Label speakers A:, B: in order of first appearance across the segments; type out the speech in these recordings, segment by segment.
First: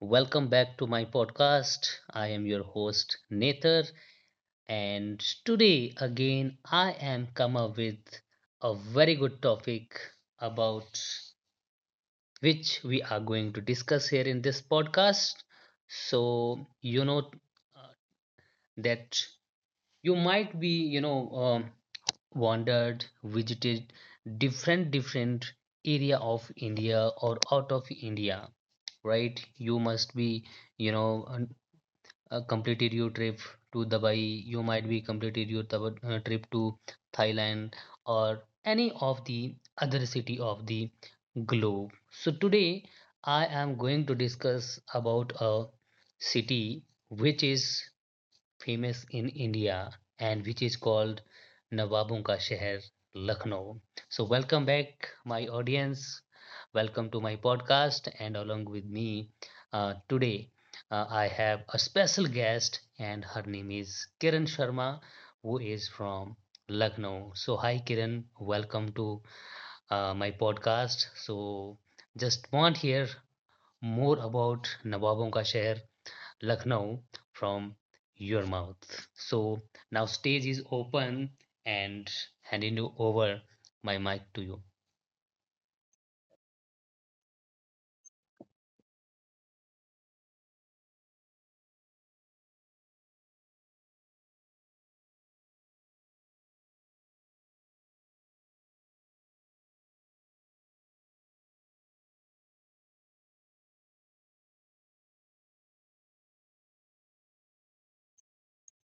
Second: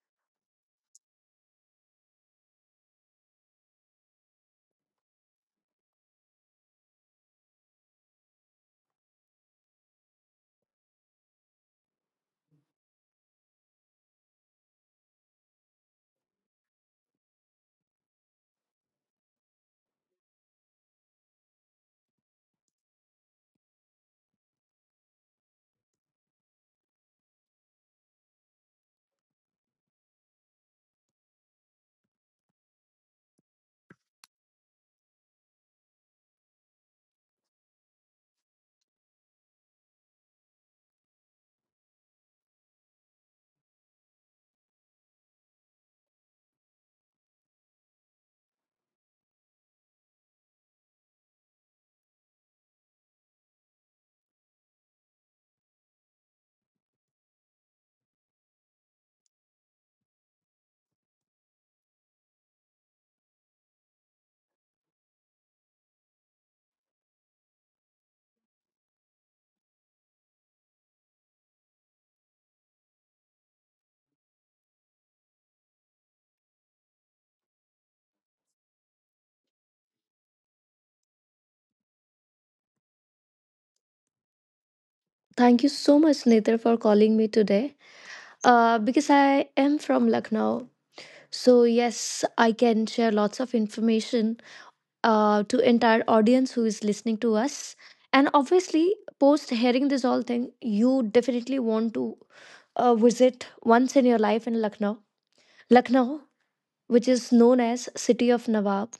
A: Welcome back to my podcast. I am your host Nether, and today again I am come up with a very good topic about which we are going to discuss here in this podcast. So you know uh, that you might be wandered, visited different area of India or out of India, right? You must be, you know, un- completed your trip to Dubai. You might be completed your trip to Thailand or any of the other city of the globe. So today I am going to discuss about a city which is famous in India and which is called Nawabon Ka Sheher, Lucknow. So, welcome back, my audience. Welcome to my podcast. And along with me today, I have a special guest, and her name is Kiran Sharma, who is from Lucknow. So, hi, Kiran. Welcome to my podcast. So, just want to hear more about Nawabon Ka Sheher Lucknow from your mouth. So now stage is open and handing you over my mic to you.
B: Thank you so much, Nithar, for calling me today. Because I am from Lucknow, so yes, I can share lots of information to entire audience who is listening to us. And obviously, post hearing this all thing, you definitely want to visit once in your life in Lucknow. Lucknow, which is known as City of Nawab.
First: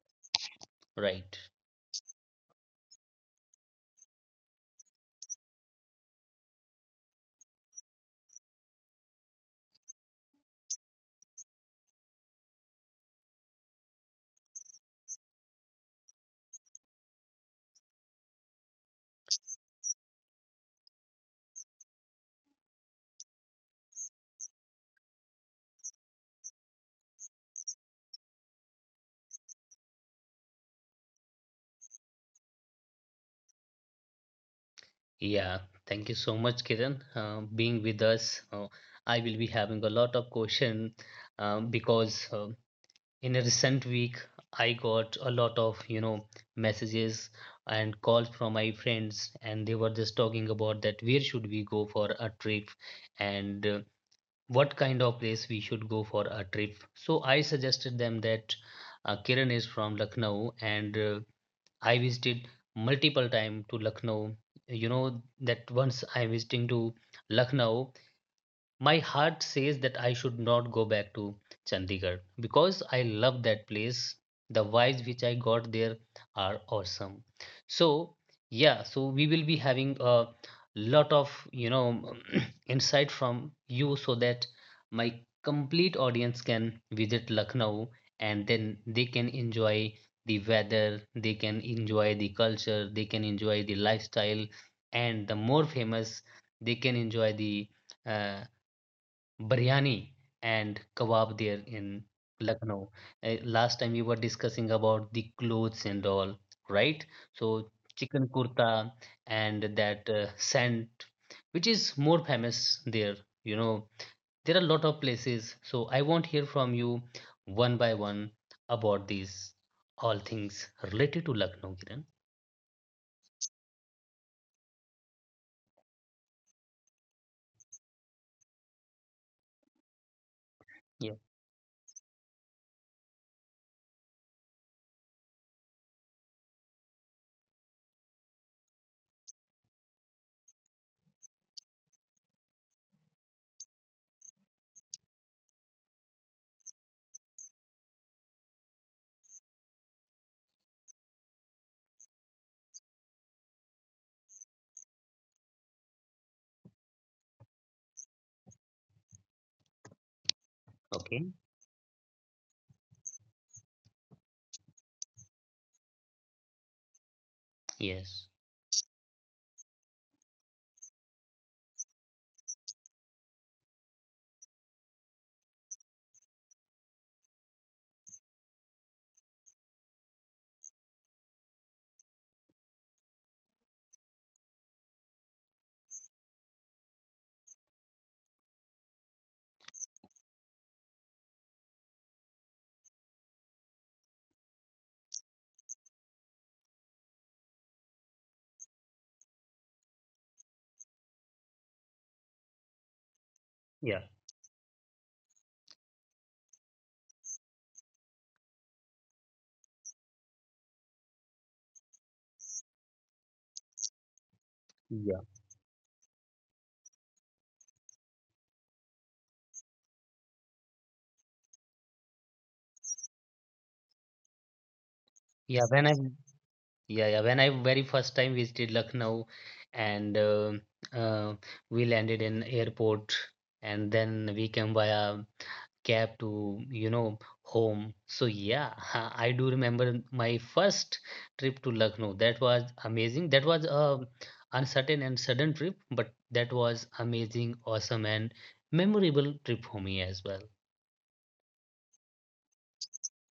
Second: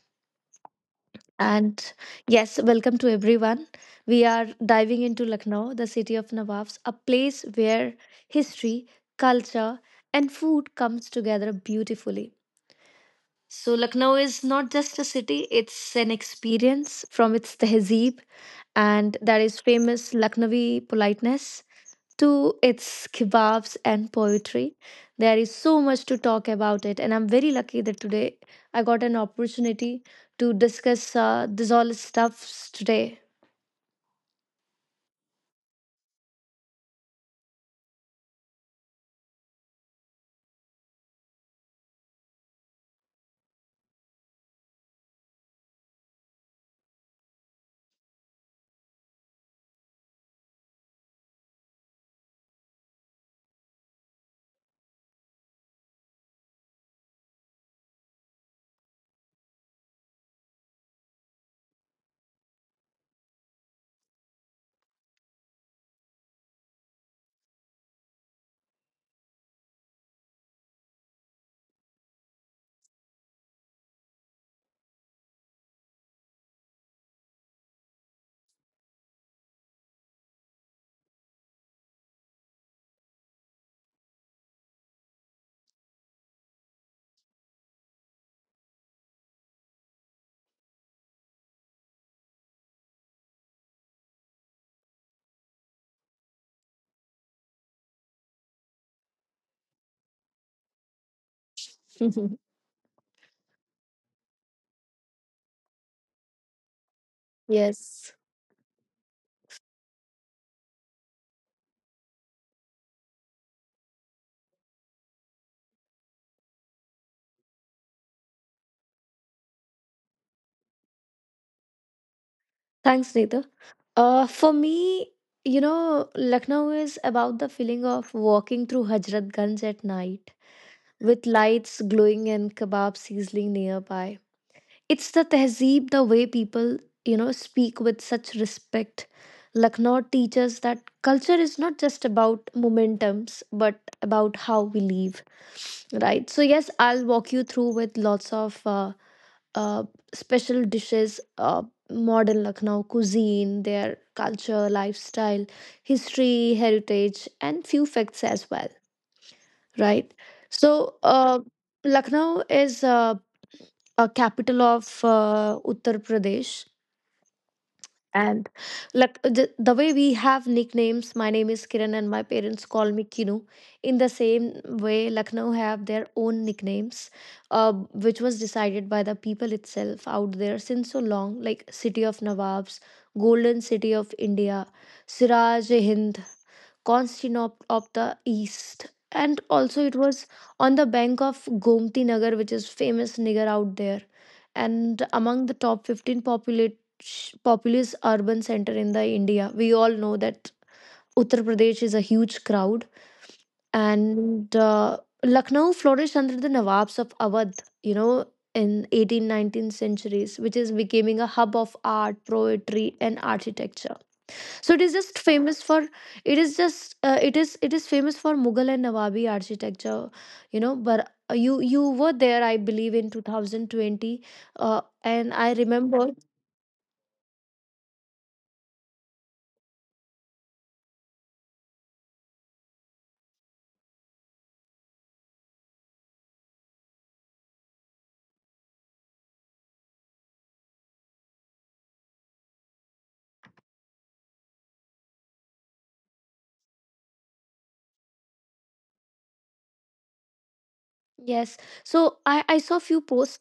A: Right.
B: And yes, welcome to everyone. We are diving into Lucknow, the city of Nawabs, a place where history, culture, and food comes together beautifully. So Lucknow is not just a city, it's an experience from its tehzeeb and that is famous Lucknowi politeness to its kebabs and poetry. There is so much to talk about it, and I'm very lucky that today I got an opportunity to discuss this all stuffs today.
A: Yeah. Thank you so much, Kiran, being with us. I will be having a lot of question, because in a recent week I got a lot of, you know, messages and calls from my friends, and they were just talking about that where should we go for a trip, and what kind of place we should go for a trip. So I suggested them that Kiran is from Lucknow and I visited multiple time to Lucknow. You know that once I visiting to Lucknow, my heart says that I should not go back to Chandigarh because I love that place. The vibes which I got there are awesome. So, yeah, so we will be having a lot of, you know, insight from you so that my complete audience can visit Lucknow and then they can enjoy the weather, they can enjoy the culture, they can enjoy the lifestyle, and the more famous, they can enjoy the uh, biryani and kebab there in Lucknow. Last time we were discussing about the clothes and all, right? So
B: Yes.
A: chicken kurta and that scent, which is more famous there. You know, there are a lot of places. So I want to hear from you one by one about these all things related to Lucknow, Kiran.
B: Thanks, Neeta. For me, you know, Lucknow is about the feeling of walking through Hazrat Ganj at night
A: Yeah.
B: with lights glowing and kebab sizzling nearby. It's the tehzeeb, the way people, you know, speak with such respect. Lucknow teaches that culture is not just about momentums but about how we live, right? So yes, I'll walk you through with lots of uh, special dishes, modern Lucknow cuisine, their culture, lifestyle, history, heritage, and few facts as well, right? so
A: Okay.
B: uh, Lucknow is a capital of Uttar Pradesh.
A: Yes.
B: And like the way we have nicknames, my name is Kiran and my parents call me Kinu. In the same way, Lucknow have their own nicknames, which was decided by the people itself out there since so long, like City of Nawabs, Golden City of India, Siraj Hind, Constantinople of the East. And also, it was on the bank of Gomti Nagar, which is famous Nagar out there, and among the top 15 populous urban center in the India. We all know that Uttar Pradesh is a huge crowd,
A: Yeah.
B: and Lucknow flourished under the Nawabs of Awadh. You know, in 18th, 19th centuries, which is becoming a hub of art, poetry, and architecture. So it is just
A: Yeah.
B: famous for, it is just it is famous for Mughal and Nawabi architecture, you know. But you were there, I believe, in 2020, uh, and I
A: Yeah. When I
B: remember.
A: Yeah, yeah. When I very first time visited Lucknow, and uh, we landed in airport, and then we came via cab to, you know, home. So yeah, I do remember my first trip to Lucknow. That was amazing. That was a uncertain and sudden trip, but that was amazing, awesome, and memorable trip for me as well.
B: Yes. So I saw few posts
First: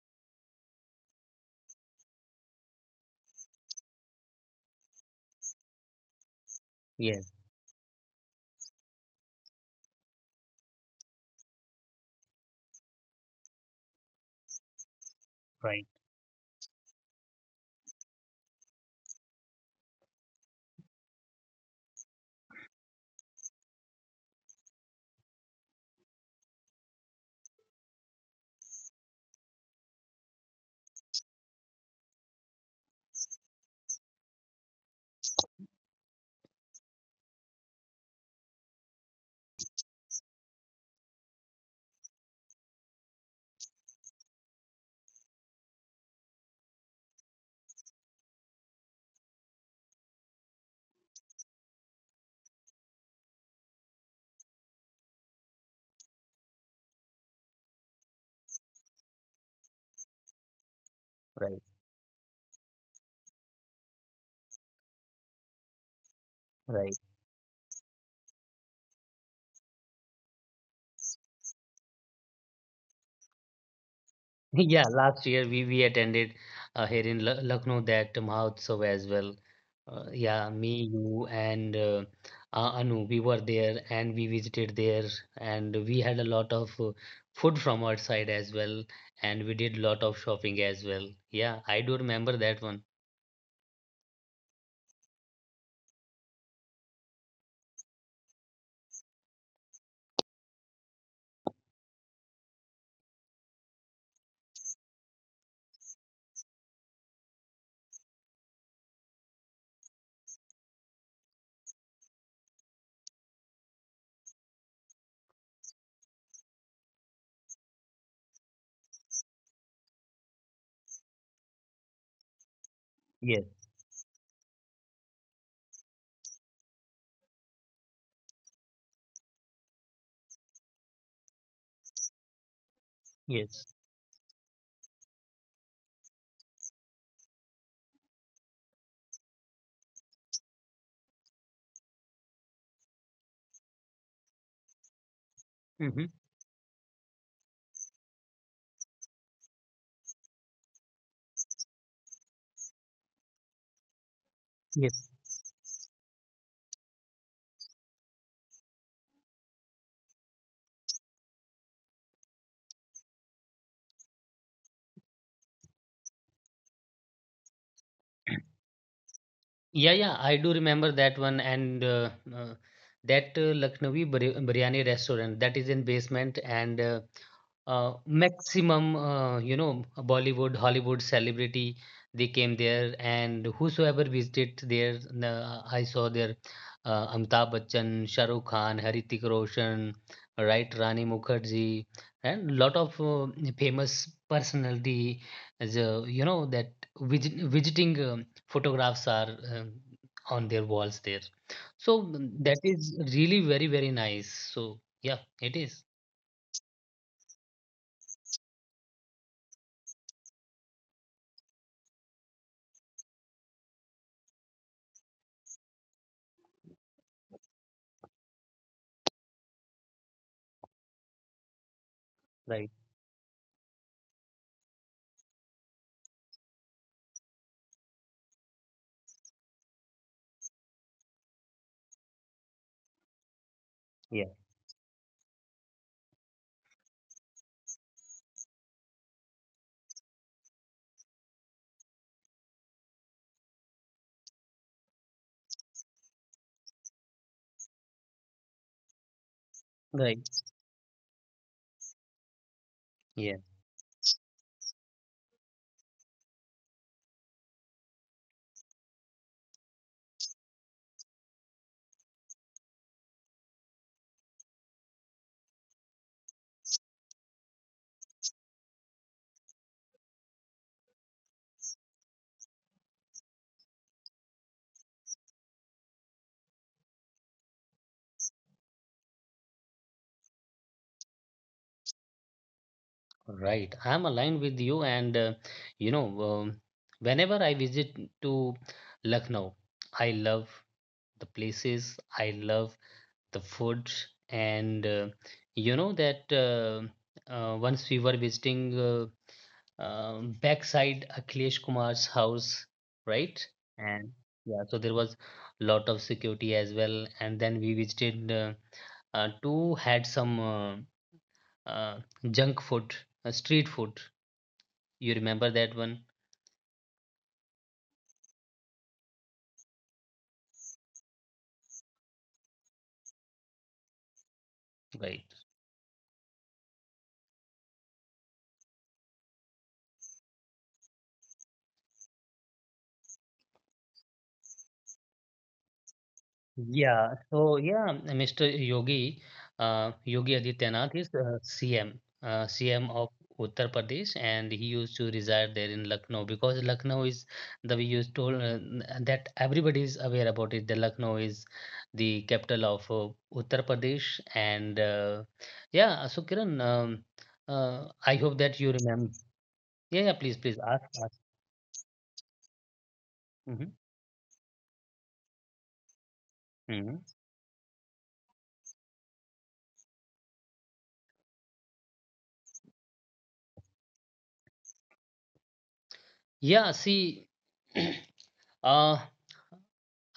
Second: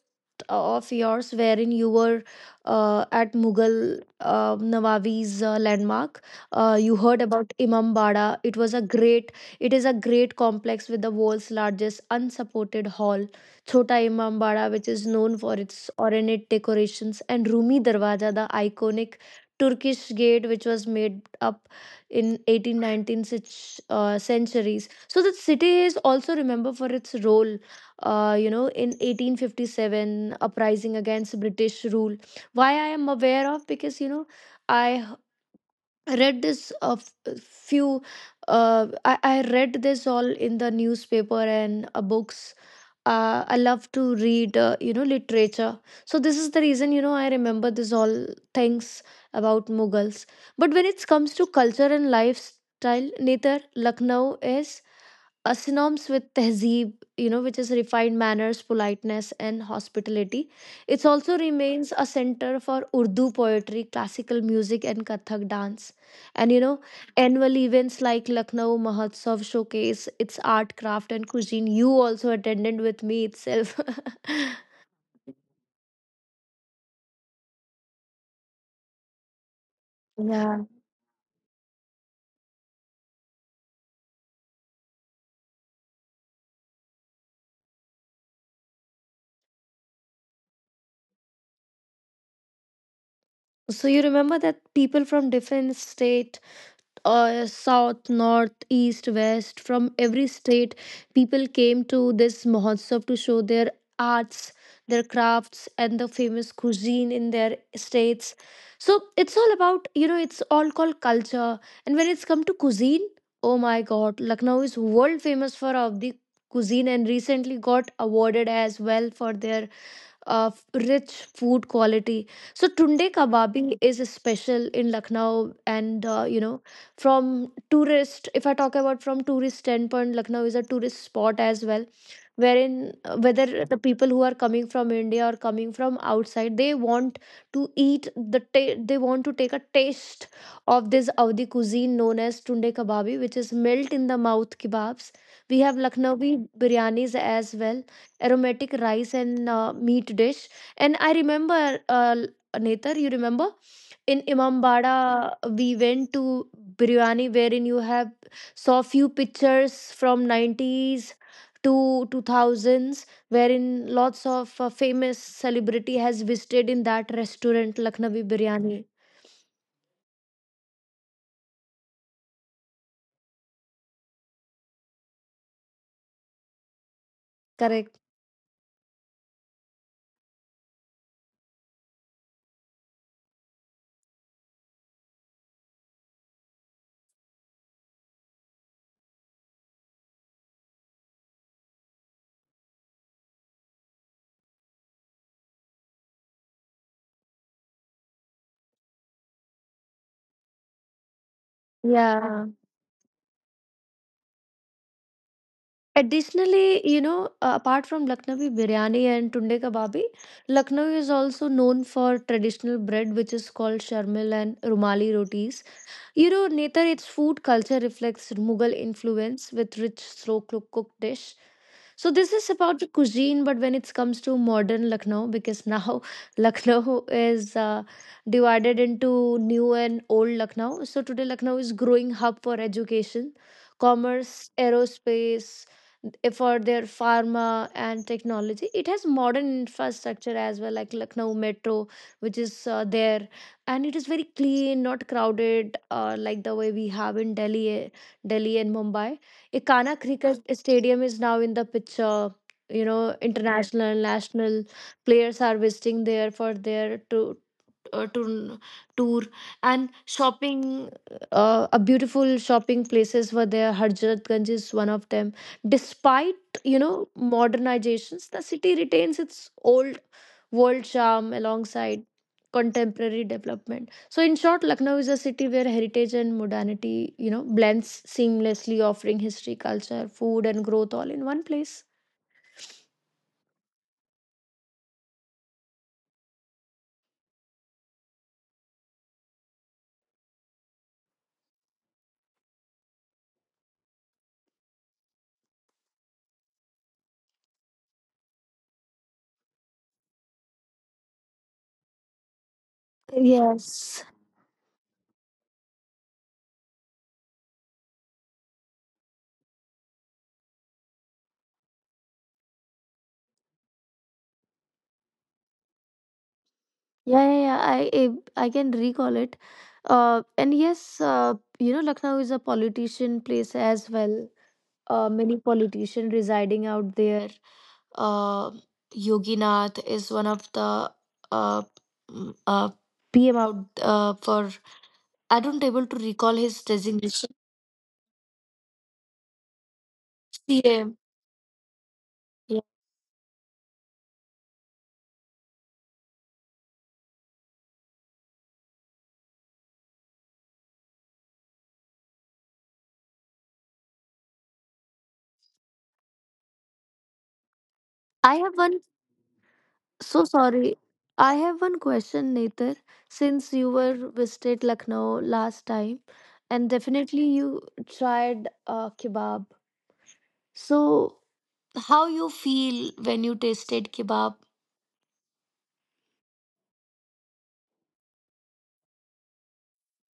B: of yours wherein you were at Mughal Nawabi's landmark. You heard
A: Yes,
B: about Imam Bada. It was a great. It is a great complex with the world's largest unsupported hall, Chota Imam Bada, which is known for
A: right,
B: its ornate decorations, and Rumi Darwaza, the iconic Turkish gate, which was made up in 18th, centuries. So the city is also remembered for its role you know, in 1857 uprising against British rule. Why I am aware of because, you know, I read this few. I read this all in the newspaper and books. I love to read, you know, literature, so this is the reason, you know, I remember this all things about Mughals. But when it comes to culture and lifestyle, neither Lucknow is synonyms with tehzeeb, you know, which is refined manners, politeness, and hospitality. It also
A: right,
B: remains a center for Urdu poetry, classical music, and Kathak dance. And you know,
A: right.
B: annual events like Lucknow Mahotsav showcase its art, craft, and cuisine. You also attended with me itself.
A: Yeah, last year we attended here in Lucknow that Mahotsav as well. Yeah,
B: Yeah.
A: me, you, and Anu, we were there and we visited there, and we had a lot of food from our side as well, and we did a lot of shopping as well. Yeah, I do remember that one.
B: So you remember that people from different state, south, north, east, west, from every state, people came to this Mahotsav to show their arts, their crafts, and the famous cuisine in their states. So it's all about, you know, it's all called culture. And when it's come to cuisine, oh my God, Lucknow is world famous for of the cuisine and recently got awarded as well for their of rich food quality. So tunde
A: Yes,
B: kababi is special in Lucknow, and you know, from tourist. If I talk about from tourist standpoint, Lucknow is a tourist spot as well wherein whether
A: yes.
B: the people who are coming from India or coming from outside, they want to eat they want to take a taste of this Awadhi cuisine known as tunde kebabi, which is melt in the mouth kebabs. We have
A: Mm-hmm.
B: Lucknowi biryanis as well, aromatic rice and meat dish. And I remember, uh, Netar, you remember in
A: Yes.
B: Imambada, we went to biryani wherein you have saw few pictures from 90s to 2000s wherein lots of famous celebrity has visited in that restaurant Lucknowi biryani.
A: Yeah, yeah, I do remember that one and that Lucknowi biryani restaurant that is in basement. And. Uh,
B: Correct.
A: maximum, you know, Bollywood Hollywood celebrity they came there and whosoever visited there, I saw there Amitabh Bachchan, Shahrukh Khan, Haritik Roshan, right, Rani Mukherjee, and lot of famous personality, as you know, that visiting photographs are on their walls there. So mm,
B: Yeah,
A: that is really very very nice. So yeah, it is
B: additionally, you know, apart from Lucknowi biryani and tunde kebabi, Lucknow is also known for traditional bread which is called sharmil and rumali rotis. You know, Netar, its food culture reflects Mughal influence with rich, cooked dish. So this is
A: right,
B: about the cuisine, but when it comes to modern Lucknow, because now Lucknow is divided into new and old Lucknow. So today Lucknow is growing hub for education,
A: yeah,
B: commerce, aerospace, for their pharma and technology. It has modern infrastructure as well, like Lucknow Metro, which is there, and it is very clean, not crowded, like the way we have in Delhi and Mumbai. Ikana
A: right.
B: cricket stadium is now in the picture, you know,
A: Yeah,
B: international, national players are visiting there for their to uh, tour, tour and shopping. A beautiful shopping places were there, Harjat Ganj is one of them. Despite, you know, modernizations, the city retains its old world charm alongside contemporary development. So in short, Lucknow is a city where heritage and modernity, you know, blends seamlessly, offering history, culture, food, and growth all in one place.
A: right. I'm aligned with you, and you know, um, whenever I visit to Lucknow, I love the places, I love the food, and you know that, once we were visiting, backside Akhilesh Kumar's house, right?
B: Yes.
A: And yeah, so there was lot of security as well, and then we visited. Two had some uh, junk food, street food. You remember that one?
B: Yeah, yeah, yeah. I can recall it. And yes, you know, Lucknow is a politician place as well. Uh,
A: Right.
B: many politician residing out there. Uh, Yogi Nath is one of the uh, mm, uh, PM out for. I don't able to recall his
A: Yeah,
B: designation.
A: so yeah, Mr. Yogi, Yogi Adityanath
B: PM.
A: is
B: Yeah.
A: CM of Uttar Pradesh, and he used to reside there in Lucknow because Lucknow is the we used told that everybody is aware about it. The Lucknow is the capital of Uttar Pradesh, and yeah, so Kiran, I hope
B: I have
A: that you
B: one.
A: remember. Yeah, yeah,
B: So
A: please, please
B: sorry.
A: ask,
B: I have one question, Nether. Since
A: ask.
B: you were visited Lucknow last time, and
A: Hmm.
B: definitely you tried kebab. So how you feel when you tasted kebab?
A: Yeah, see, uh,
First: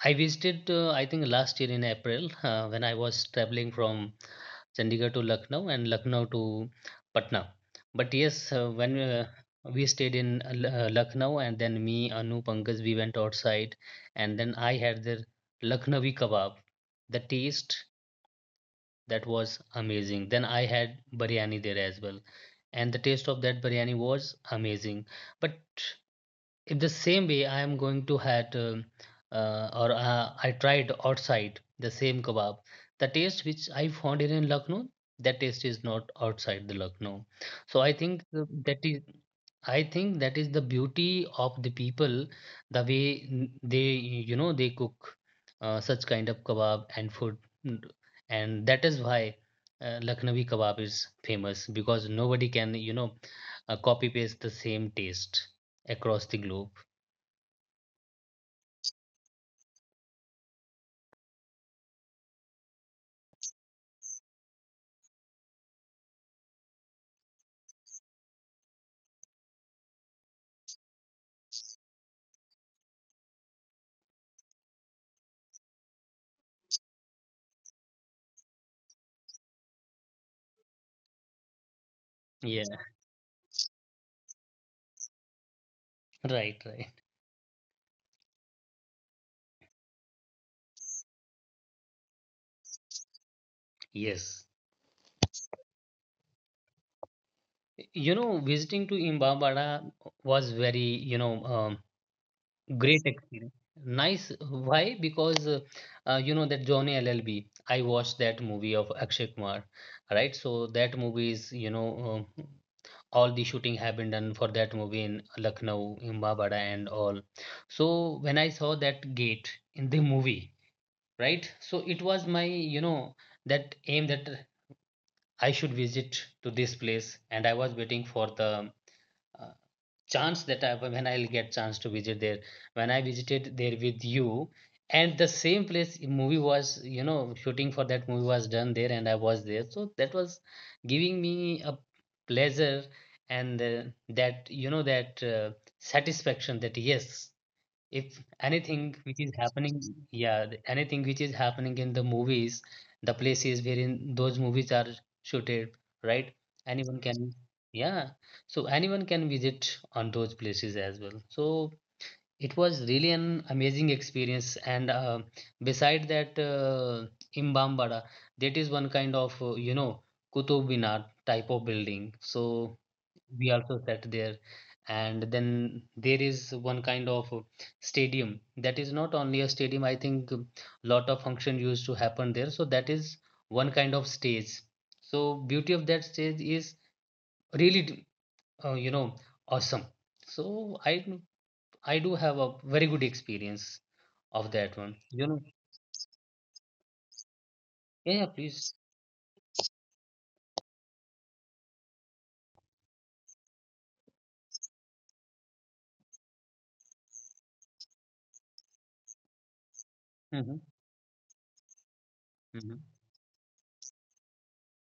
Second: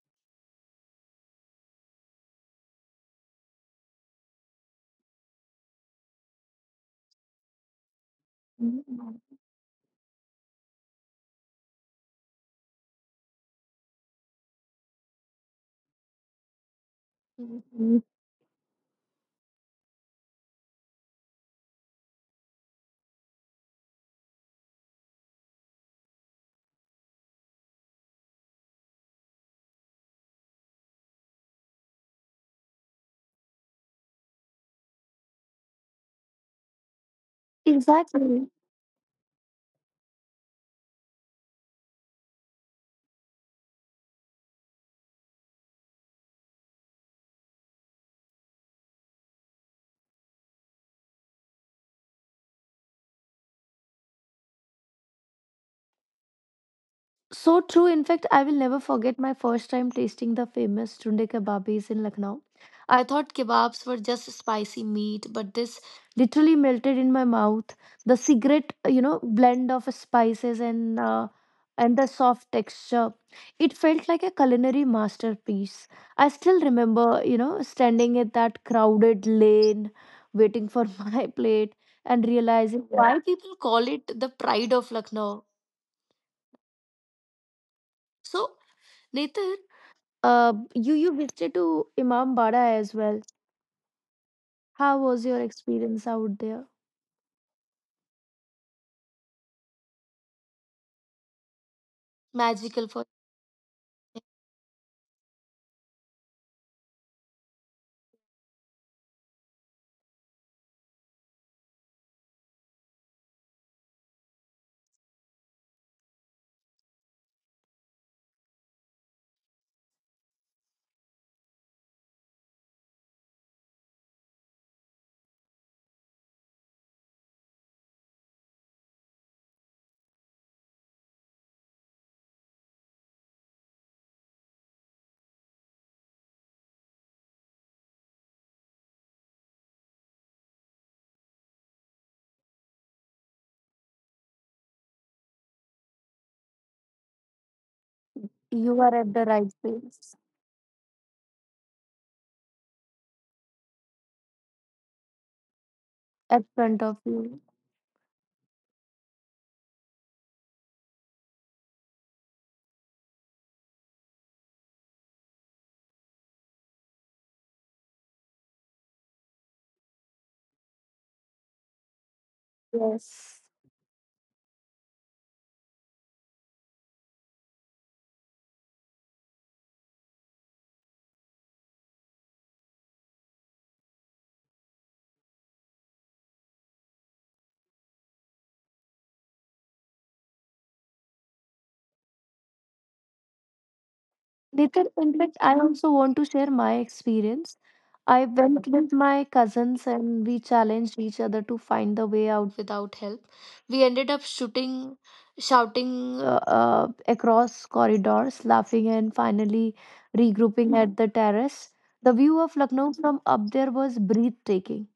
A: I visited, I think, last year in April when I was traveling from Chandigarh to Lucknow and Lucknow to Patna. But yes, when we stayed in Lucknow and then me, Anu, Pankaj, we went outside and then I had the Lucknowi kebab. The taste
B: Mhm.
A: that was amazing. Then I had biryani there as well. And the taste of that biryani was amazing. But in the same way I am going to had or I tried outside the same kebab, the taste which I found in Lucknow, that taste is not outside the Lucknow. So I think
B: Exactly.
A: that is I think that is the beauty of the people, the way they, you know, they cook such kind of kebab and food. Mm, and that is why Lucknowi kebab is famous because nobody can, you know, copy paste the same taste across the globe.
B: So true. In fact, I will never forget my first time tasting the famous tunde kebabis in Lucknow. I thought kebabs were just spicy meat, but this literally melted in my mouth. The cigarette, you know, blend of spices and the soft texture. It felt like a culinary masterpiece. I still remember, you know, standing at that crowded lane, waiting for my plate, and
A: Yeah,
B: realizing why people call it the pride of Lucknow.
A: right, right.
B: So. Later, you visited to Imambada as well.
A: Yes.
B: How was your experience out there?
A: You know, visiting to Imbabada was very, you know,
B: Magical for
A: great experience.
B: me.
A: Nice. Why? Because, you know, that Johnny LLB. I watched that movie of Akshay Kumar, right? So that movie is, you know, um, all the shooting have been done for that movie in Lucknow, Imbabada, and all. So when I saw that gate in the movie, right? So it was my, you know, that aim that I should visit to this place, and I was waiting for the uh, chance that I, when I'll get chance to visit there. When I visited there with you, and the same place movie was, you know, shooting for that movie was done there, and I was there. So that was giving me a pleasure and that you know that satisfaction that yes, if
B: You are
A: anything
B: at
A: which
B: the
A: is
B: right
A: happening,
B: place,
A: yeah, anything which is happening in the movies, the places wherein those movies are shooted, right,
B: at front of
A: anyone can,
B: you.
A: yeah, so anyone can visit on those places as well. So it was really an amazing experience and beside that imbambada, that is one kind of you know kutub minar type of building. So
B: Yes.
A: we also sat there and then there is one kind of stadium, that is not only a stadium, I think lot of function used to happen there, so that is one kind of stage. So beauty of that stage is really you know awesome. So I do have a very good experience of that
B: Nitin,
A: one,
B: in
A: you
B: fact,
A: know.
B: I also want to share my experience.
A: Yeah,
B: I
A: yeah,
B: went
A: please.
B: with my cousins and we challenged each other to find the way out without help. We ended up shouting across corridors, laughing, and finally
A: Mm-hmm.
B: regrouping at the terrace. The view of
A: Mm-hmm.
B: Lucknow from up there was breathtaking.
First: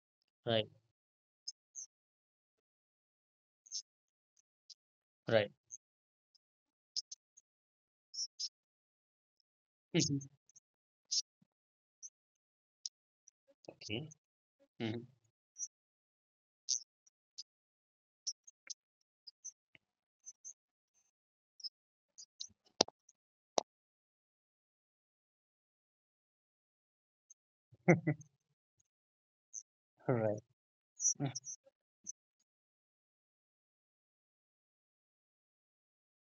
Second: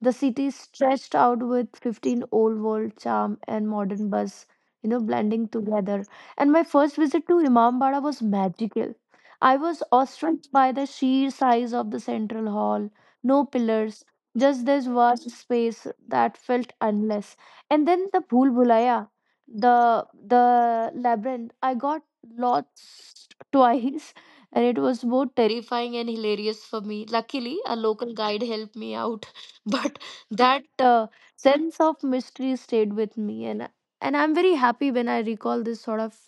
B: The city
A: Right,
B: stretched out with 15 old world charm and modern buzz, you know, blending
A: right.
B: together. And my first visit to Imambada was magical. I was
A: Mhm.
B: awestruck by the sheer size of the central hall. No pillars,
A: Okay.
B: just this
A: Mm-hmm.
B: vast space that felt endless. And then the Bhul Bhulaya, the labyrinth. I got lost twice, and it was both terrifying and hilarious for me. Luckily, a local guide helped me out, but
A: Right.
B: that sense of mystery stayed with me, and I'm very happy when I recall this sort of,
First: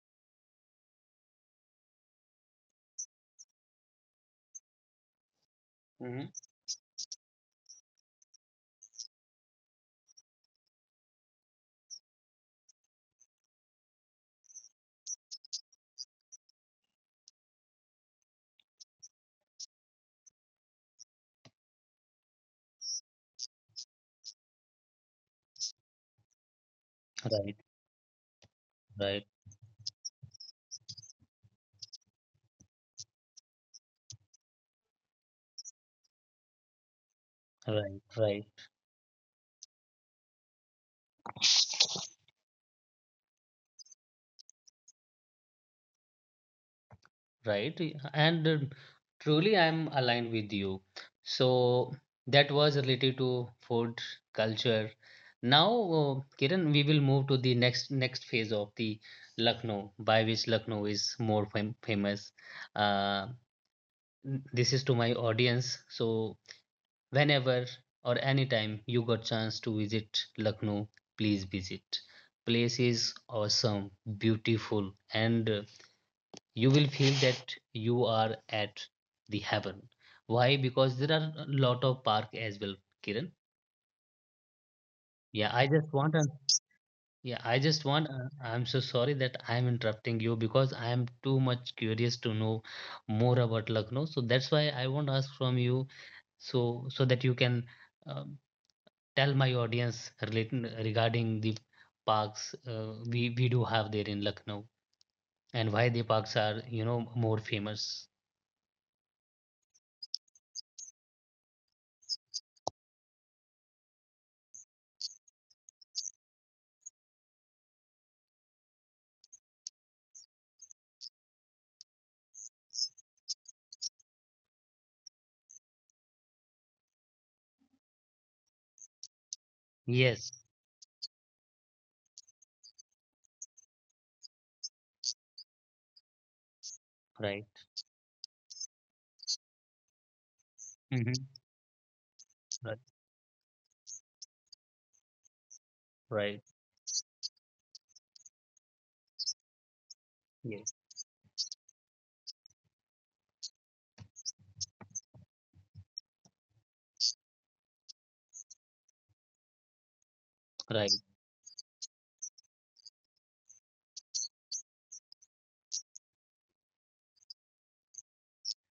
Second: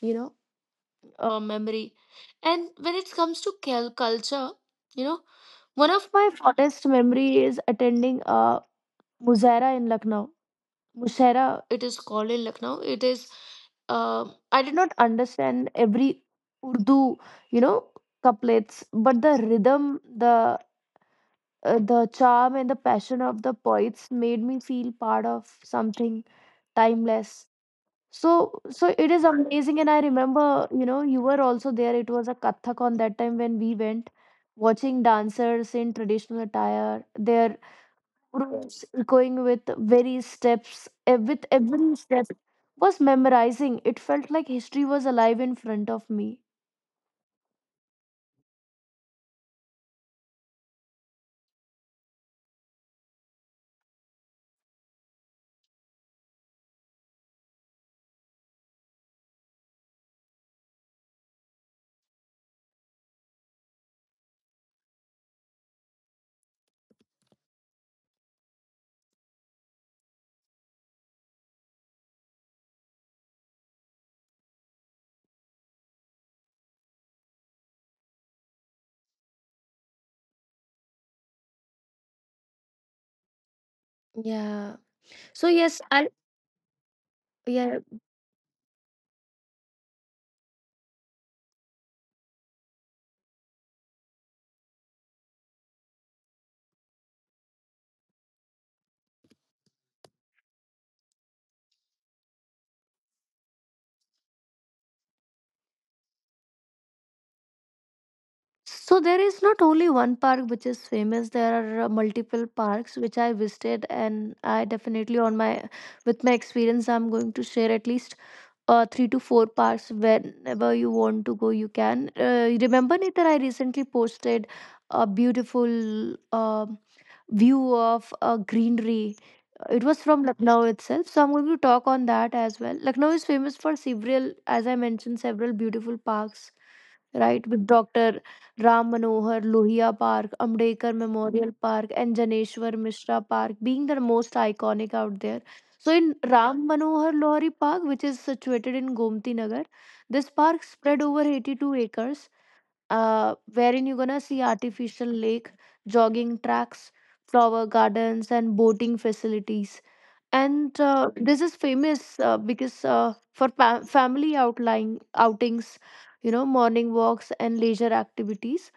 B: you know, memory. And when it comes to culture, you know, one of my
A: Hmm.
B: fondest memory is attending a Muzaira in Lucknow. Musaira, it is called in Lucknow. It is. Uh, I did not understand every Urdu, you know, couplets, but the rhythm, the charm, and the passion of the poets made me feel part of something timeless.
A: Right,
B: So it is
A: right,
B: amazing. And I remember, you know, you were also there. It was a Kathak on that time when we went, watching dancers in traditional attire, their
A: right, right.
B: groups going with various steps, with every step was memorizing. It felt like history was alive in front of me.
A: Right. And truly, I'm aligned with you. So that was related to food culture. Now, Kiran, we will move to the next phase of the Lucknow, by which Lucknow is more famous. Uh, this is to my audience. So whenever or anytime you got chance to visit Lucknow, please visit. Place is awesome, beautiful, and you will feel that you are at the heaven. Why? Because there are a lot of park as well, Kiran.
B: Yeah. So
A: Yeah, I
B: yes,
A: just
B: I'll
A: want to. Yeah, I
B: Yeah.
A: just want. I'm so sorry that I'm interrupting you because I am too much curious to know more about Lucknow. So that's why I want to ask from you, so so that you can um, tell my audience relating regarding the parks we do have there in Lucknow and why the parks are, you know, more famous.
B: So there is not only one park which is famous. There are multiple parks which I visited, and I definitely on my with my experience, I'm going to share at least three to four parks. Whenever you want to go, you can. Remember, Nitar, I recently posted a beautiful view of greenery. It was from
A: Yes,
B: Lucknow itself, so I'm going to talk on that as well. Lucknow is famous for several, as I mentioned, several beautiful parks, right?
A: right.
B: With Dr. Ram Manohar Lohia Park, Ambedkar
A: Mhm.
B: Memorial Park, and Janeshwar
A: Right,
B: Mishra Park being the most iconic out there. So, in
A: right.
B: Ram Manohar Lohari Park, which is situated in Gomti Nagar, this park
A: Yes.
B: spread over 82 acres, wherein you're gonna see artificial lake, jogging tracks, flower gardens, and boating facilities and
A: Right.
B: this is famous because for family outlying outings, you know, morning walks and leisure activities.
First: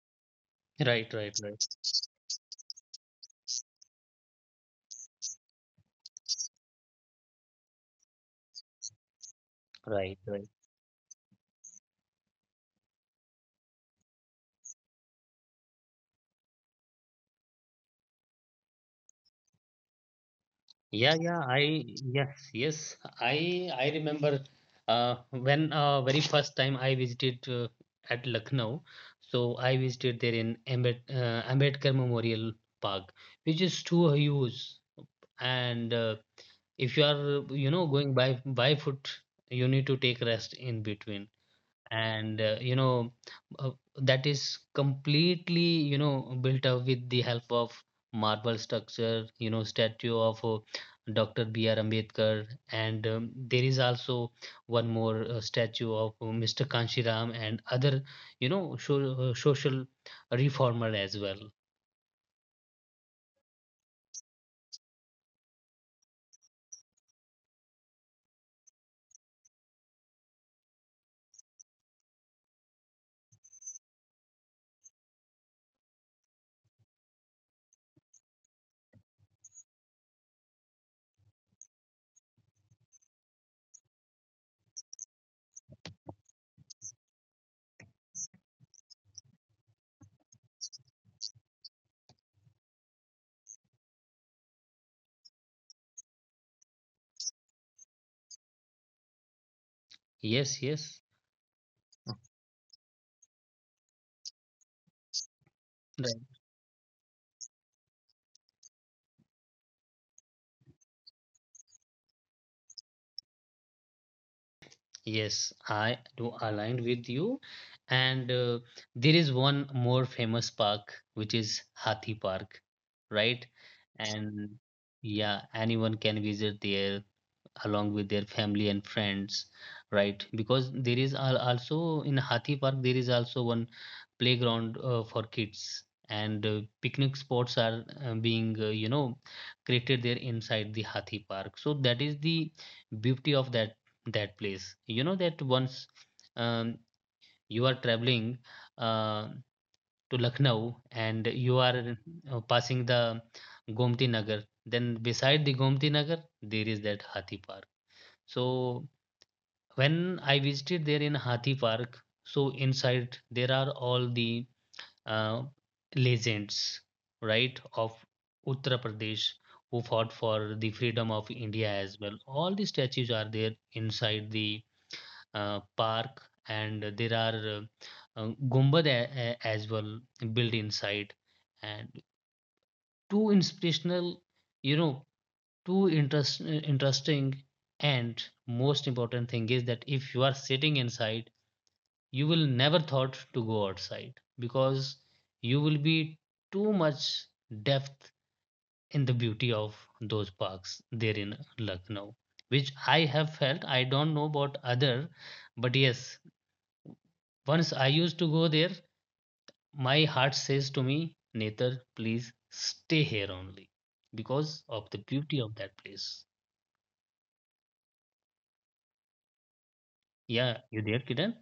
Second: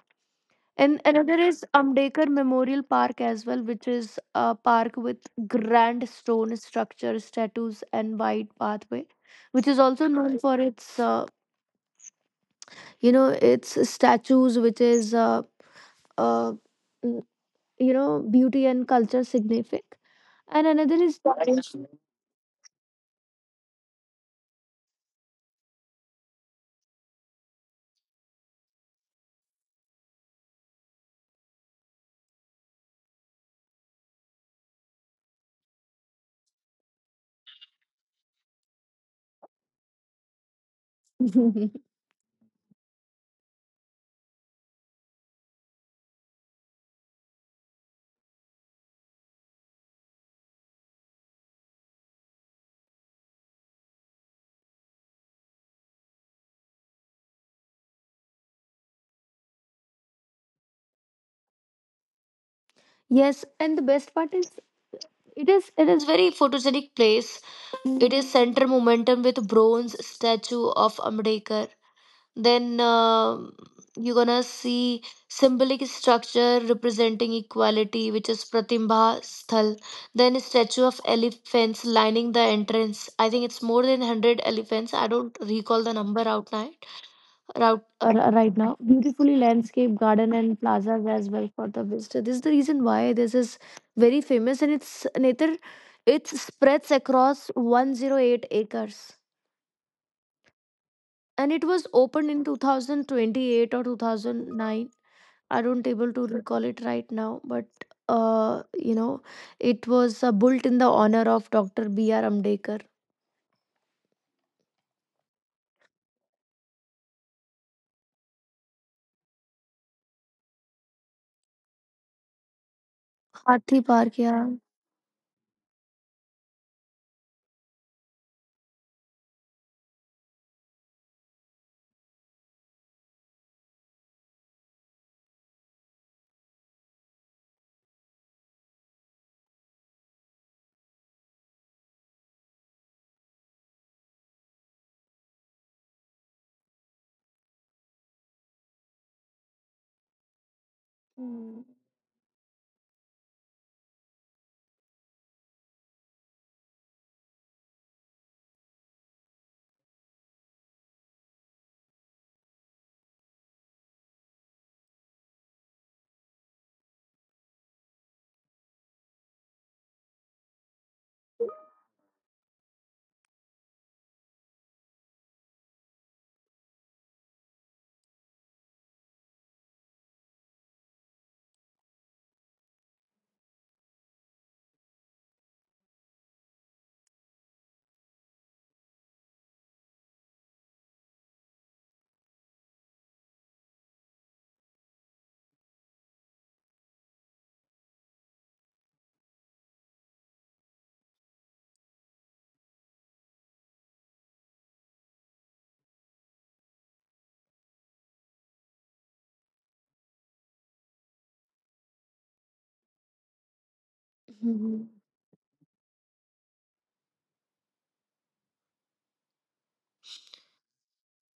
B: And
A: Right. Right.
B: another is
A: Right.
B: Ambedkar Memorial Park as well, which is a park with grand stone structures, statues, and wide pathway, which is also
A: Right.
B: known
A: Right.
B: for its, you know, its statues, which is, uh, mm, you know, beauty and culture significant. And another
A: Yeah.
B: is
A: Yeah.
B: right.
A: I. Yes. Yes. I. I remember. When very first time I visited at Lucknow, so I visited there in Ambedkar Memorial Park, which is too huge. And if you are, you know, going by foot, you need to take rest in between.
B: Dharmeshwar.
A: And you know, uh, that is completely, you know, built up with the help of marble structure, you know, statue of Dr. BR Ambedkar. And there is also one more statue of Mr. Kanshiram and other, you know, so, social reformer as well.
B: Yes, and the best part is it is it is very photogenic place. It is center momentum with bronze statue of Ambedkar. Then you're gonna see symbolic structure representing equality, which is Pratibha Sthal. Then a statue of elephants lining the entrance. I think it's more than 100 elephants. I don't recall the number out now route right now. Beautifully landscaped garden and plazas as well for the visitor. This is the reason why this is very famous, and it's Nether, it spreads across 108 acres,
A: Yes, yes.
B: and it was opened in 2028 or 2009. I don't able to recall it right now, but you know, it was built in the honor of Dr. B.R. Ambedkar.
A: Yes, I do aligned with you. And there is one more famous park, which is Hathi Park, right?
B: Hathi Park, yeah.
A: And yeah, anyone can visit there along with their family and friends, right? Because there is also in Hathi Park there is also one playground for kids and picnic spots are being created there inside the Hathi Park. So that is the beauty of that place, you know, that once um, you are traveling uh, to Lucknow and you
B: Hmm.
A: are passing the Gomti Nagar, then beside the Gomti Nagar there is that Hathi Park. So when I visited there in Hathi Park, so inside there are all the uh, legends, right, of Uttar Pradesh who fought for the freedom of India as well. All the statues are there inside the park, and there are gumbad as well built inside, and two inspirational, you know interesting, and most important thing is that if you are sitting inside, you will never thought to go outside, because you will be too much depth in the beauty of those parks there in Lucknow, which I have felt. I don't know about other, but yes, once I used to go there, my heart says to me, Nether, please stay here only, because of
B: Mhm.
A: the beauty of that place. Yeah, you there, Kiran?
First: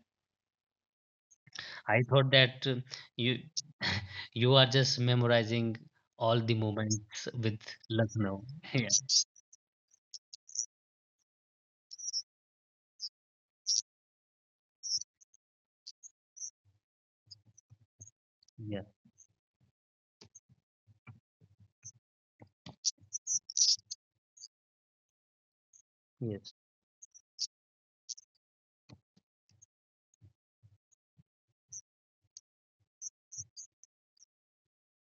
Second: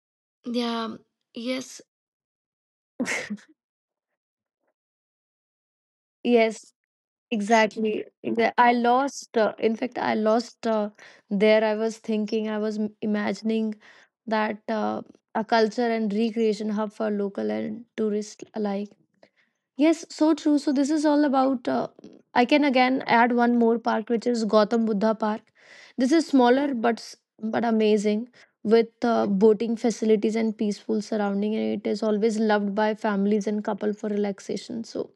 B: Yeah. Yes.
A: I thought that you you are just memorizing all the
B: Yes.
A: moments with
B: Exactly.
A: Lucknow.
B: I lost, in fact, I lost there. I was thinking, I was imagining that a culture and recreation hub for local and tourist
A: Yeah,
B: alike. Yes, so true. So this is all about. I can again add one more park, which is Gautam Buddha Park. This is
A: yeah, yes,
B: smaller but but amazing with boating facilities and peaceful surrounding, and it is always loved by families and couple for relaxation. So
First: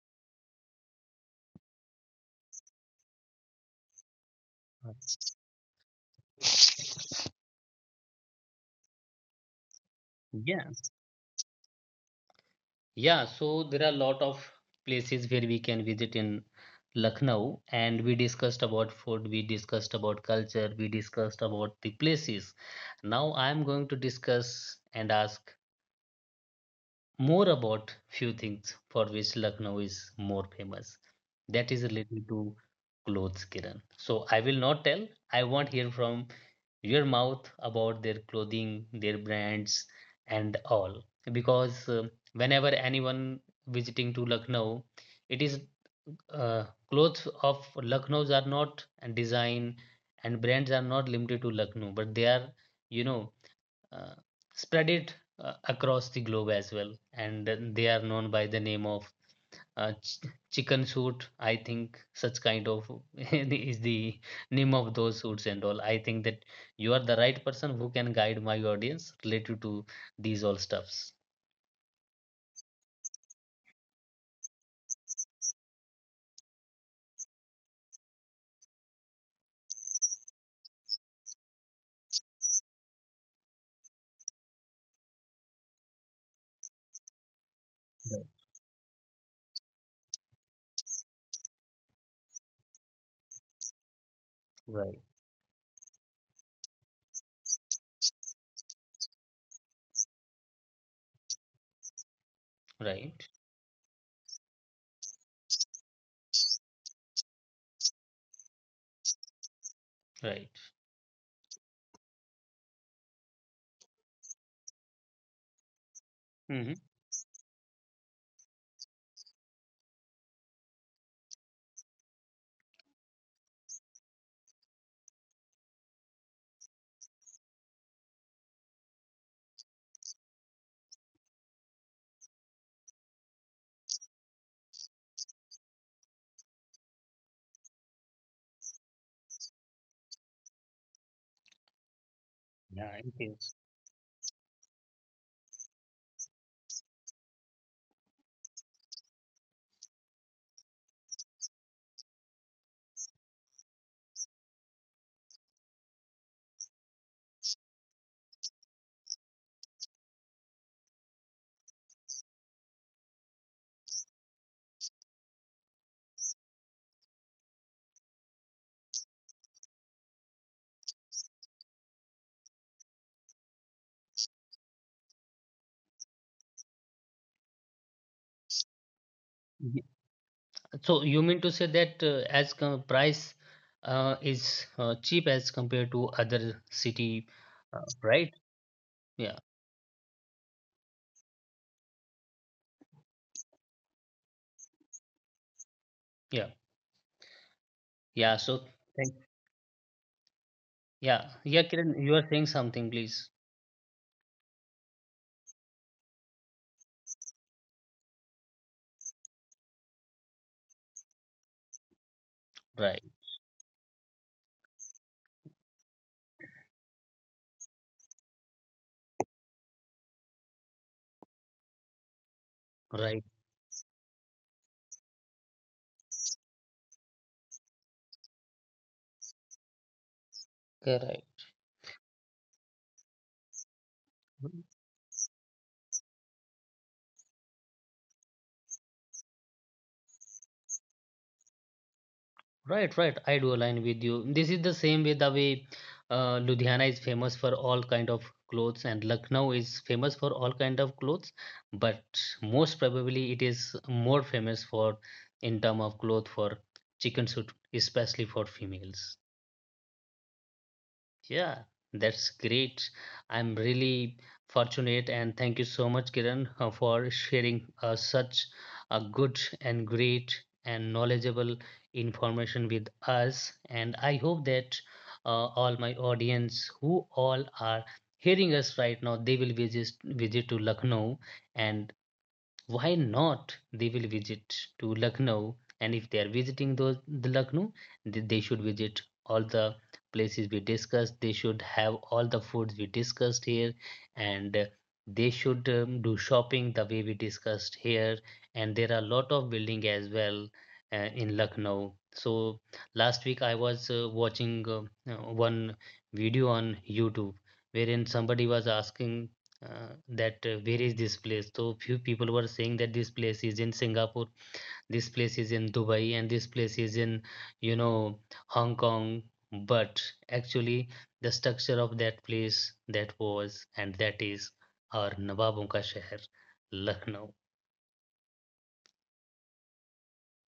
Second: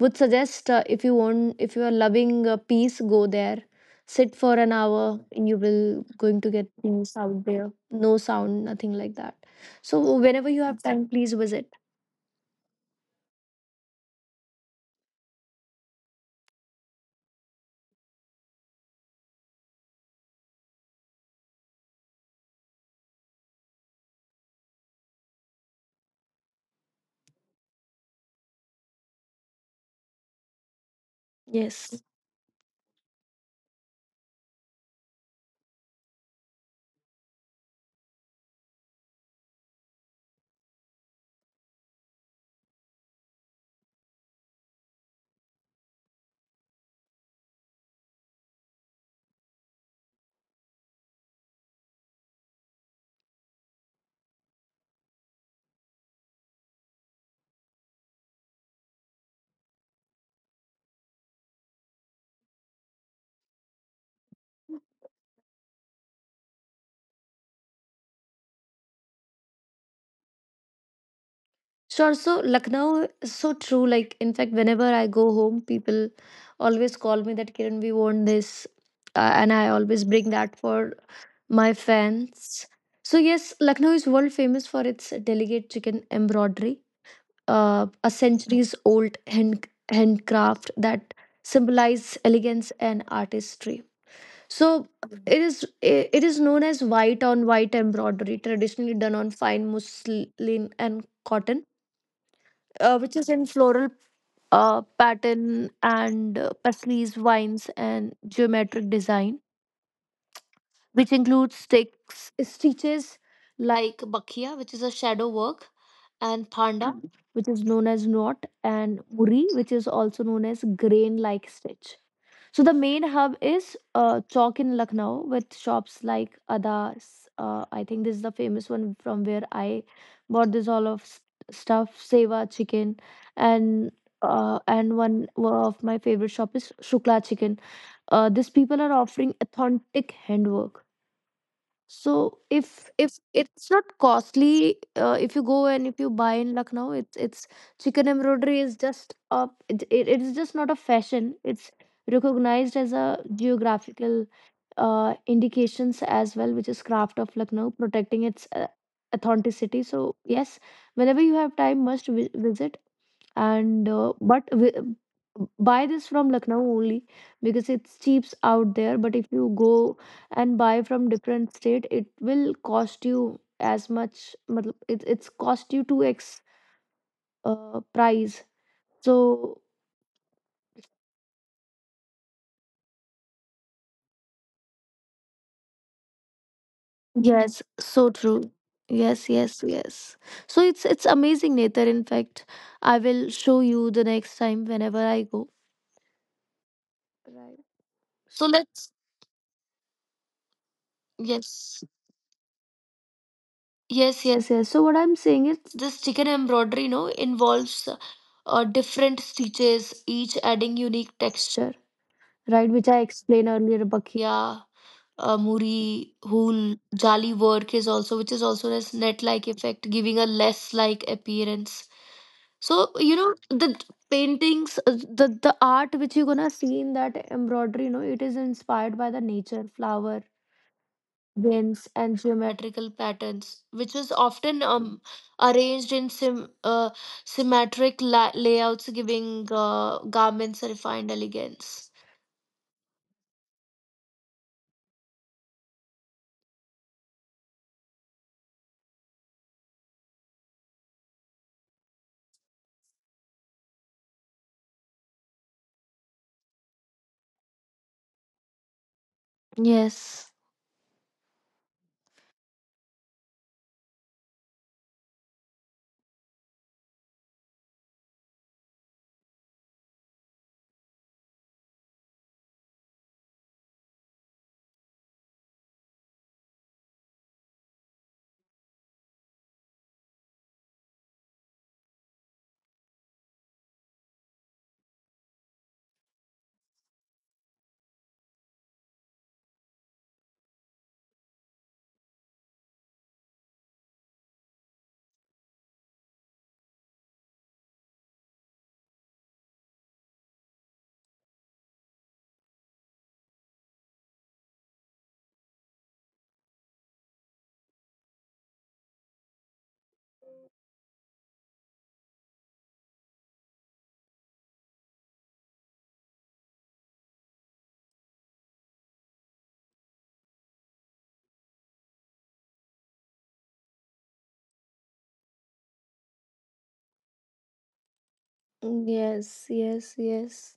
B: would suggest if you want, if you are loving peace, go there. Sit for an
A: uh,
B: hour, and you will going to get peace out there. No sound, nothing like that. So whenever you
A: yeah,
B: have time, please visit.
A: yeah. So there are a lot of places where we can visit in Lucknow, and we discussed about food, we discussed about culture, we discussed about the places. Now I am going to discuss and ask more about few things for which Lucknow is more famous. That is
B: Yes.
A: related to clothes, Kiran. So I will not tell. I want hear from your mouth about their clothing, their brands, and all. Because whenever anyone visiting to Lucknow, it is uh, clothes of Lucknow's are not and design and brands are not limited to Lucknow, but they are, you know, uh, spread it across the globe as well, and they are known by the name of uh, ch- chicken suit, I think. Such kind of is the name of those suits and all. I think that you are the right person who can guide my audience related to these all stuffs.
B: Sure. So Lucknow is so true. Like, in fact, whenever I go home, people always call me that Kiran, we want this. And I always bring that for my fans. So, yes, Lucknow is world famous for its delicate chicken embroidery, a
A: Right.
B: centuries old handcraft that symbolizes elegance and artistry. So,
A: Right.
B: it is it is known as white on white embroidery, traditionally done on fine muslin and cotton, which is
A: Right,
B: in floral pattern and pasleys, vines, and geometric design,
A: right.
B: which includes sticks, stitches like bakhia, which is a shadow work, and
A: Hmm.
B: phanda, mm, which is known as knot, and muri, which is also known as grain like stitch. So the main hub is Chowk in Lucknow with shops like Adas. I think this is the famous one from where I bought this all of stuff, Seva chicken, and and one of my favorite shop is Shukla chicken. These people are offering authentic handwork. So
A: Yeah, it
B: if
A: is.
B: it's not costly, if you go and if you buy in Lucknow, it's chicken embroidery is just a it is just not a fashion. It's recognized as a geographical indications as well, which is craft of Lucknow, protecting its authenticity. So yes, whenever you have time, must visit. And buy this from Lucknow only because it's cheaps out there. But if you go and buy from different state, it will cost you as much. Matlab, it's cost you two x price. So
A: Ye- So you mean to say that as com price is cheap as compared to other city,
B: yes,
A: uh,
B: so
A: right?
B: true. Yes,
A: Yeah,
B: yes, yes. So it's amazing, Nether. In fact, I will show you the next time whenever I go.
A: yeah.
B: Right.
A: Yeah,
B: So
A: so
B: let's
A: thank yeah, yeah,
B: yes.
A: Kiran, you are saying something, please.
B: Yes, yes, yes. So what I'm saying is this chicken embroidery, you know, involves different stitches, each adding unique texture, right? Which I
A: Right,
B: explained earlier, Bakya, Muri, Hool, Jali work is also, which is also as net-like effect, giving a less-like appearance. So, you
A: right,
B: know, the paintings, the art which you're gonna see in that embroidery, you know, it is inspired by the nature, flower,
A: correct.
B: winds and geometrical patterns, which is
A: Mm.
B: often arranged in symmetric layouts, giving garments a refined elegance.
A: Right, right. I do align with you. This is the same way the way Ludhiana is famous for all kind of clothes and Lucknow is famous for all kind of clothes, but most probably it is more famous for in term of cloth for chicken suit, especially for females.
B: Yes.
A: Yeah, that's great. I'm really fortunate, and thank you so much, Kiran, for sharing such a good and great and knowledgeable information with us. And I hope that all my audience who all are hearing us right now, they will visit to Lucknow, and why not, they will visit to Lucknow. And if they are visiting those the Lucknow, they should visit all the places we discussed, they should have all the foods we discussed here, and they should do shopping the way we discussed here. And there are a lot of building as well in Lucknow. So last week I was watching one video on YouTube wherein somebody was asking that where is this place. So few people were saying that this place is in Singapore, this place is in Dubai, and this place is in, you know, Hong Kong, but actually the structure of that place that was and that is our nawabon ka sheher, Lucknow.
B: Yes, yes, yes.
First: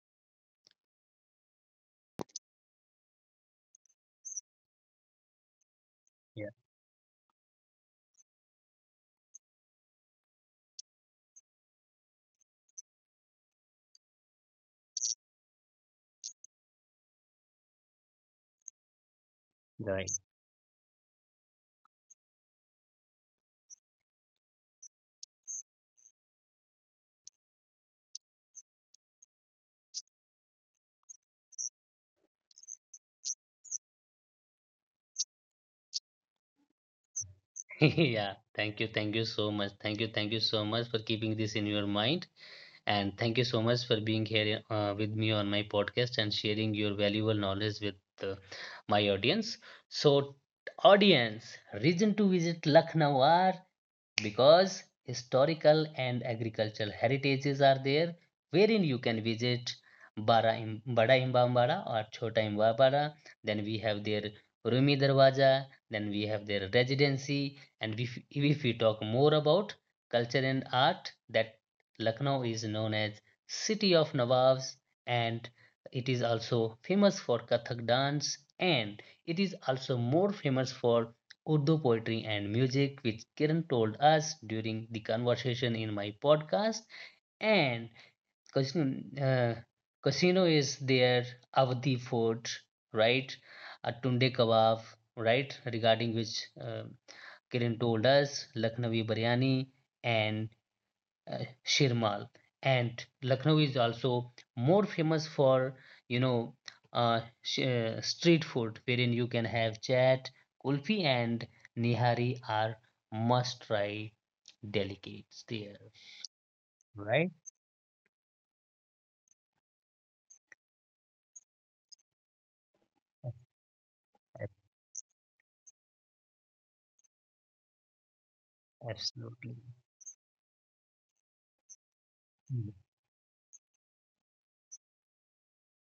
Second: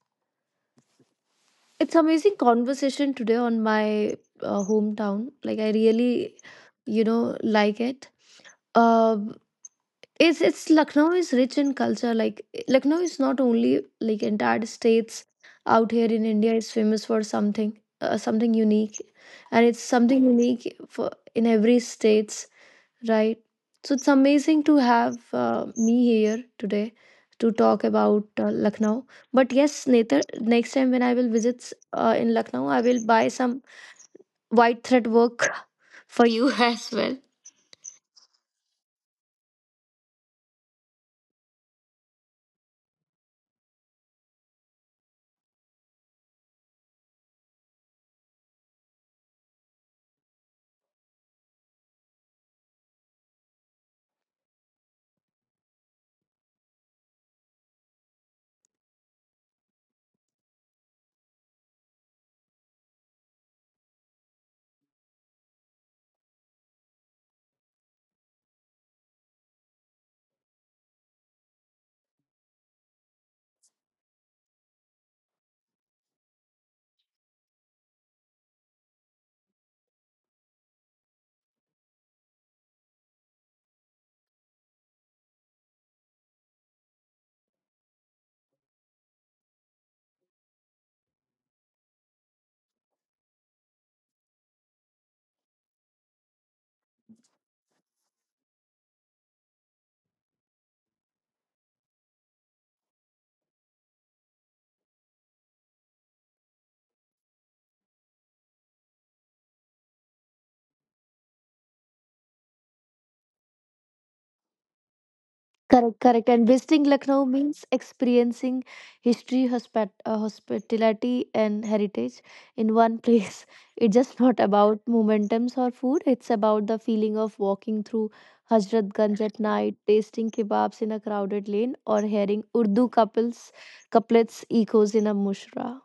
B: It's amazing conversation today on my hometown. Like I really,
A: Yeah,
B: you know, like it. Um it's Lucknow is rich in culture. Like Lucknow is not only like entire states out here in India is famous for something something unique, and it's
A: right.
B: something unique for in every states, right? So it's amazing to have me here today to talk about Lucknow. But yes, Nether, next time when I will visit in Lucknow, I will buy some white thread work for you as well.
A: Yeah, thank you, thank you so much, thank you, thank you so much for keeping this in your mind. And thank you so much for being here with me on my podcast and sharing your valuable knowledge with uh, my audience. So, audience, reason to visit Lucknow are because historical and agricultural heritages are there, wherein you can visit Bada Imbambara or Chota Imbambara. Then we have their Rumi Darwaja, then we have their residency. And if we talk more about culture and art, that Lucknow is known as City of Nawabs, and it is also famous for Kathak dance, and it is also more famous for Urdu poetry and music, which Kiran told us during the conversation in my podcast. And Casino, uh, Casino is there, Avadi Fort, right? A Tunde Kebab, right? Regarding which Kiran told us, Lucknowi Biryani, and uh, Shirmal. And Lucknow is also more famous for, you know, uh, street food, wherein you can have chaat, kulfi, and nihari are must-try delicates there,
B: Correct, correct. And visiting Lucknow
A: right?
B: means experiencing history, hospitality, and heritage in one place. It's just not
A: Ab-
B: about momentums or food. It's about the feeling of walking through Hazratganj at
A: Absolutely.
B: night, tasting kebabs in a crowded lane, or hearing Urdu couples couplets echoes in a mushra.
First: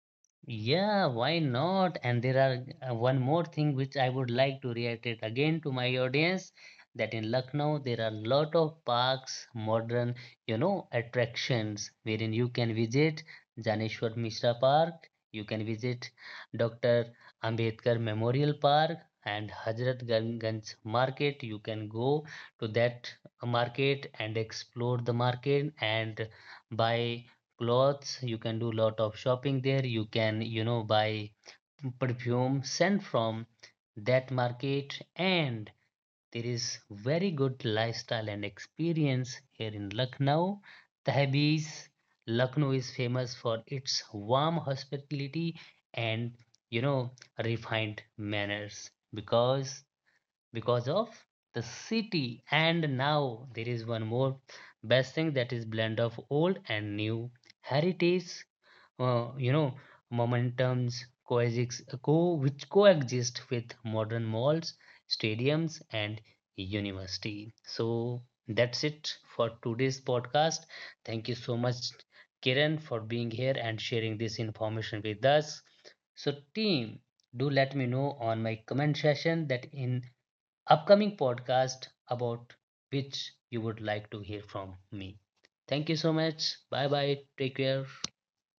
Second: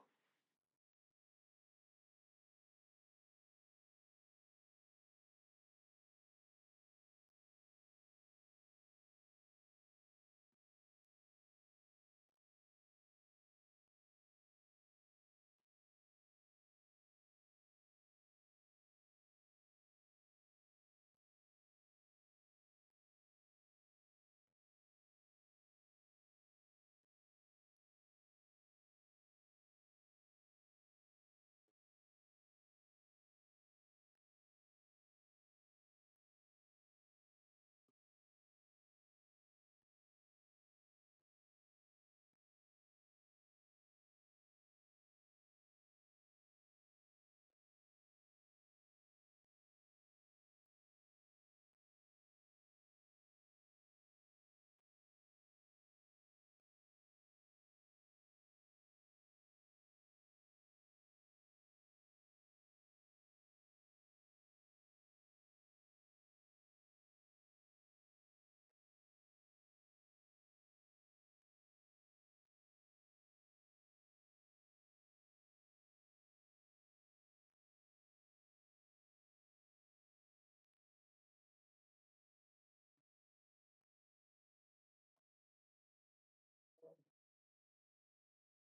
A: Yeah, why not? And there are one more thing which I would like to reiterate again to my audience, that in Lucknow there are a lot of parks, modern, you know, attractions wherein you can visit Janeshwar Mishra Park, you can visit Dr. Ambedkar Memorial Park and Hazrat Ganj Market. You can go to that market and explore the market and buy clothes, you can do lot of shopping there, you can, you know, buy perfume sent from that market. And there is very good lifestyle and experience here in Lucknow. Tehbees, Lucknow is famous for its warm hospitality and, you know, refined manners, because of the city. And now there is one more best thing, that is blend of old and new heritage, you know, momentums coexist, co which coexist with modern malls, stadiums, and university. So that's it for today's podcast. Thank you so much, Kiran, for being here and sharing this information with us. So, team, do let me know on my comment session that in upcoming podcast about which you would like to hear from me. Thank you so much, bye bye, take care.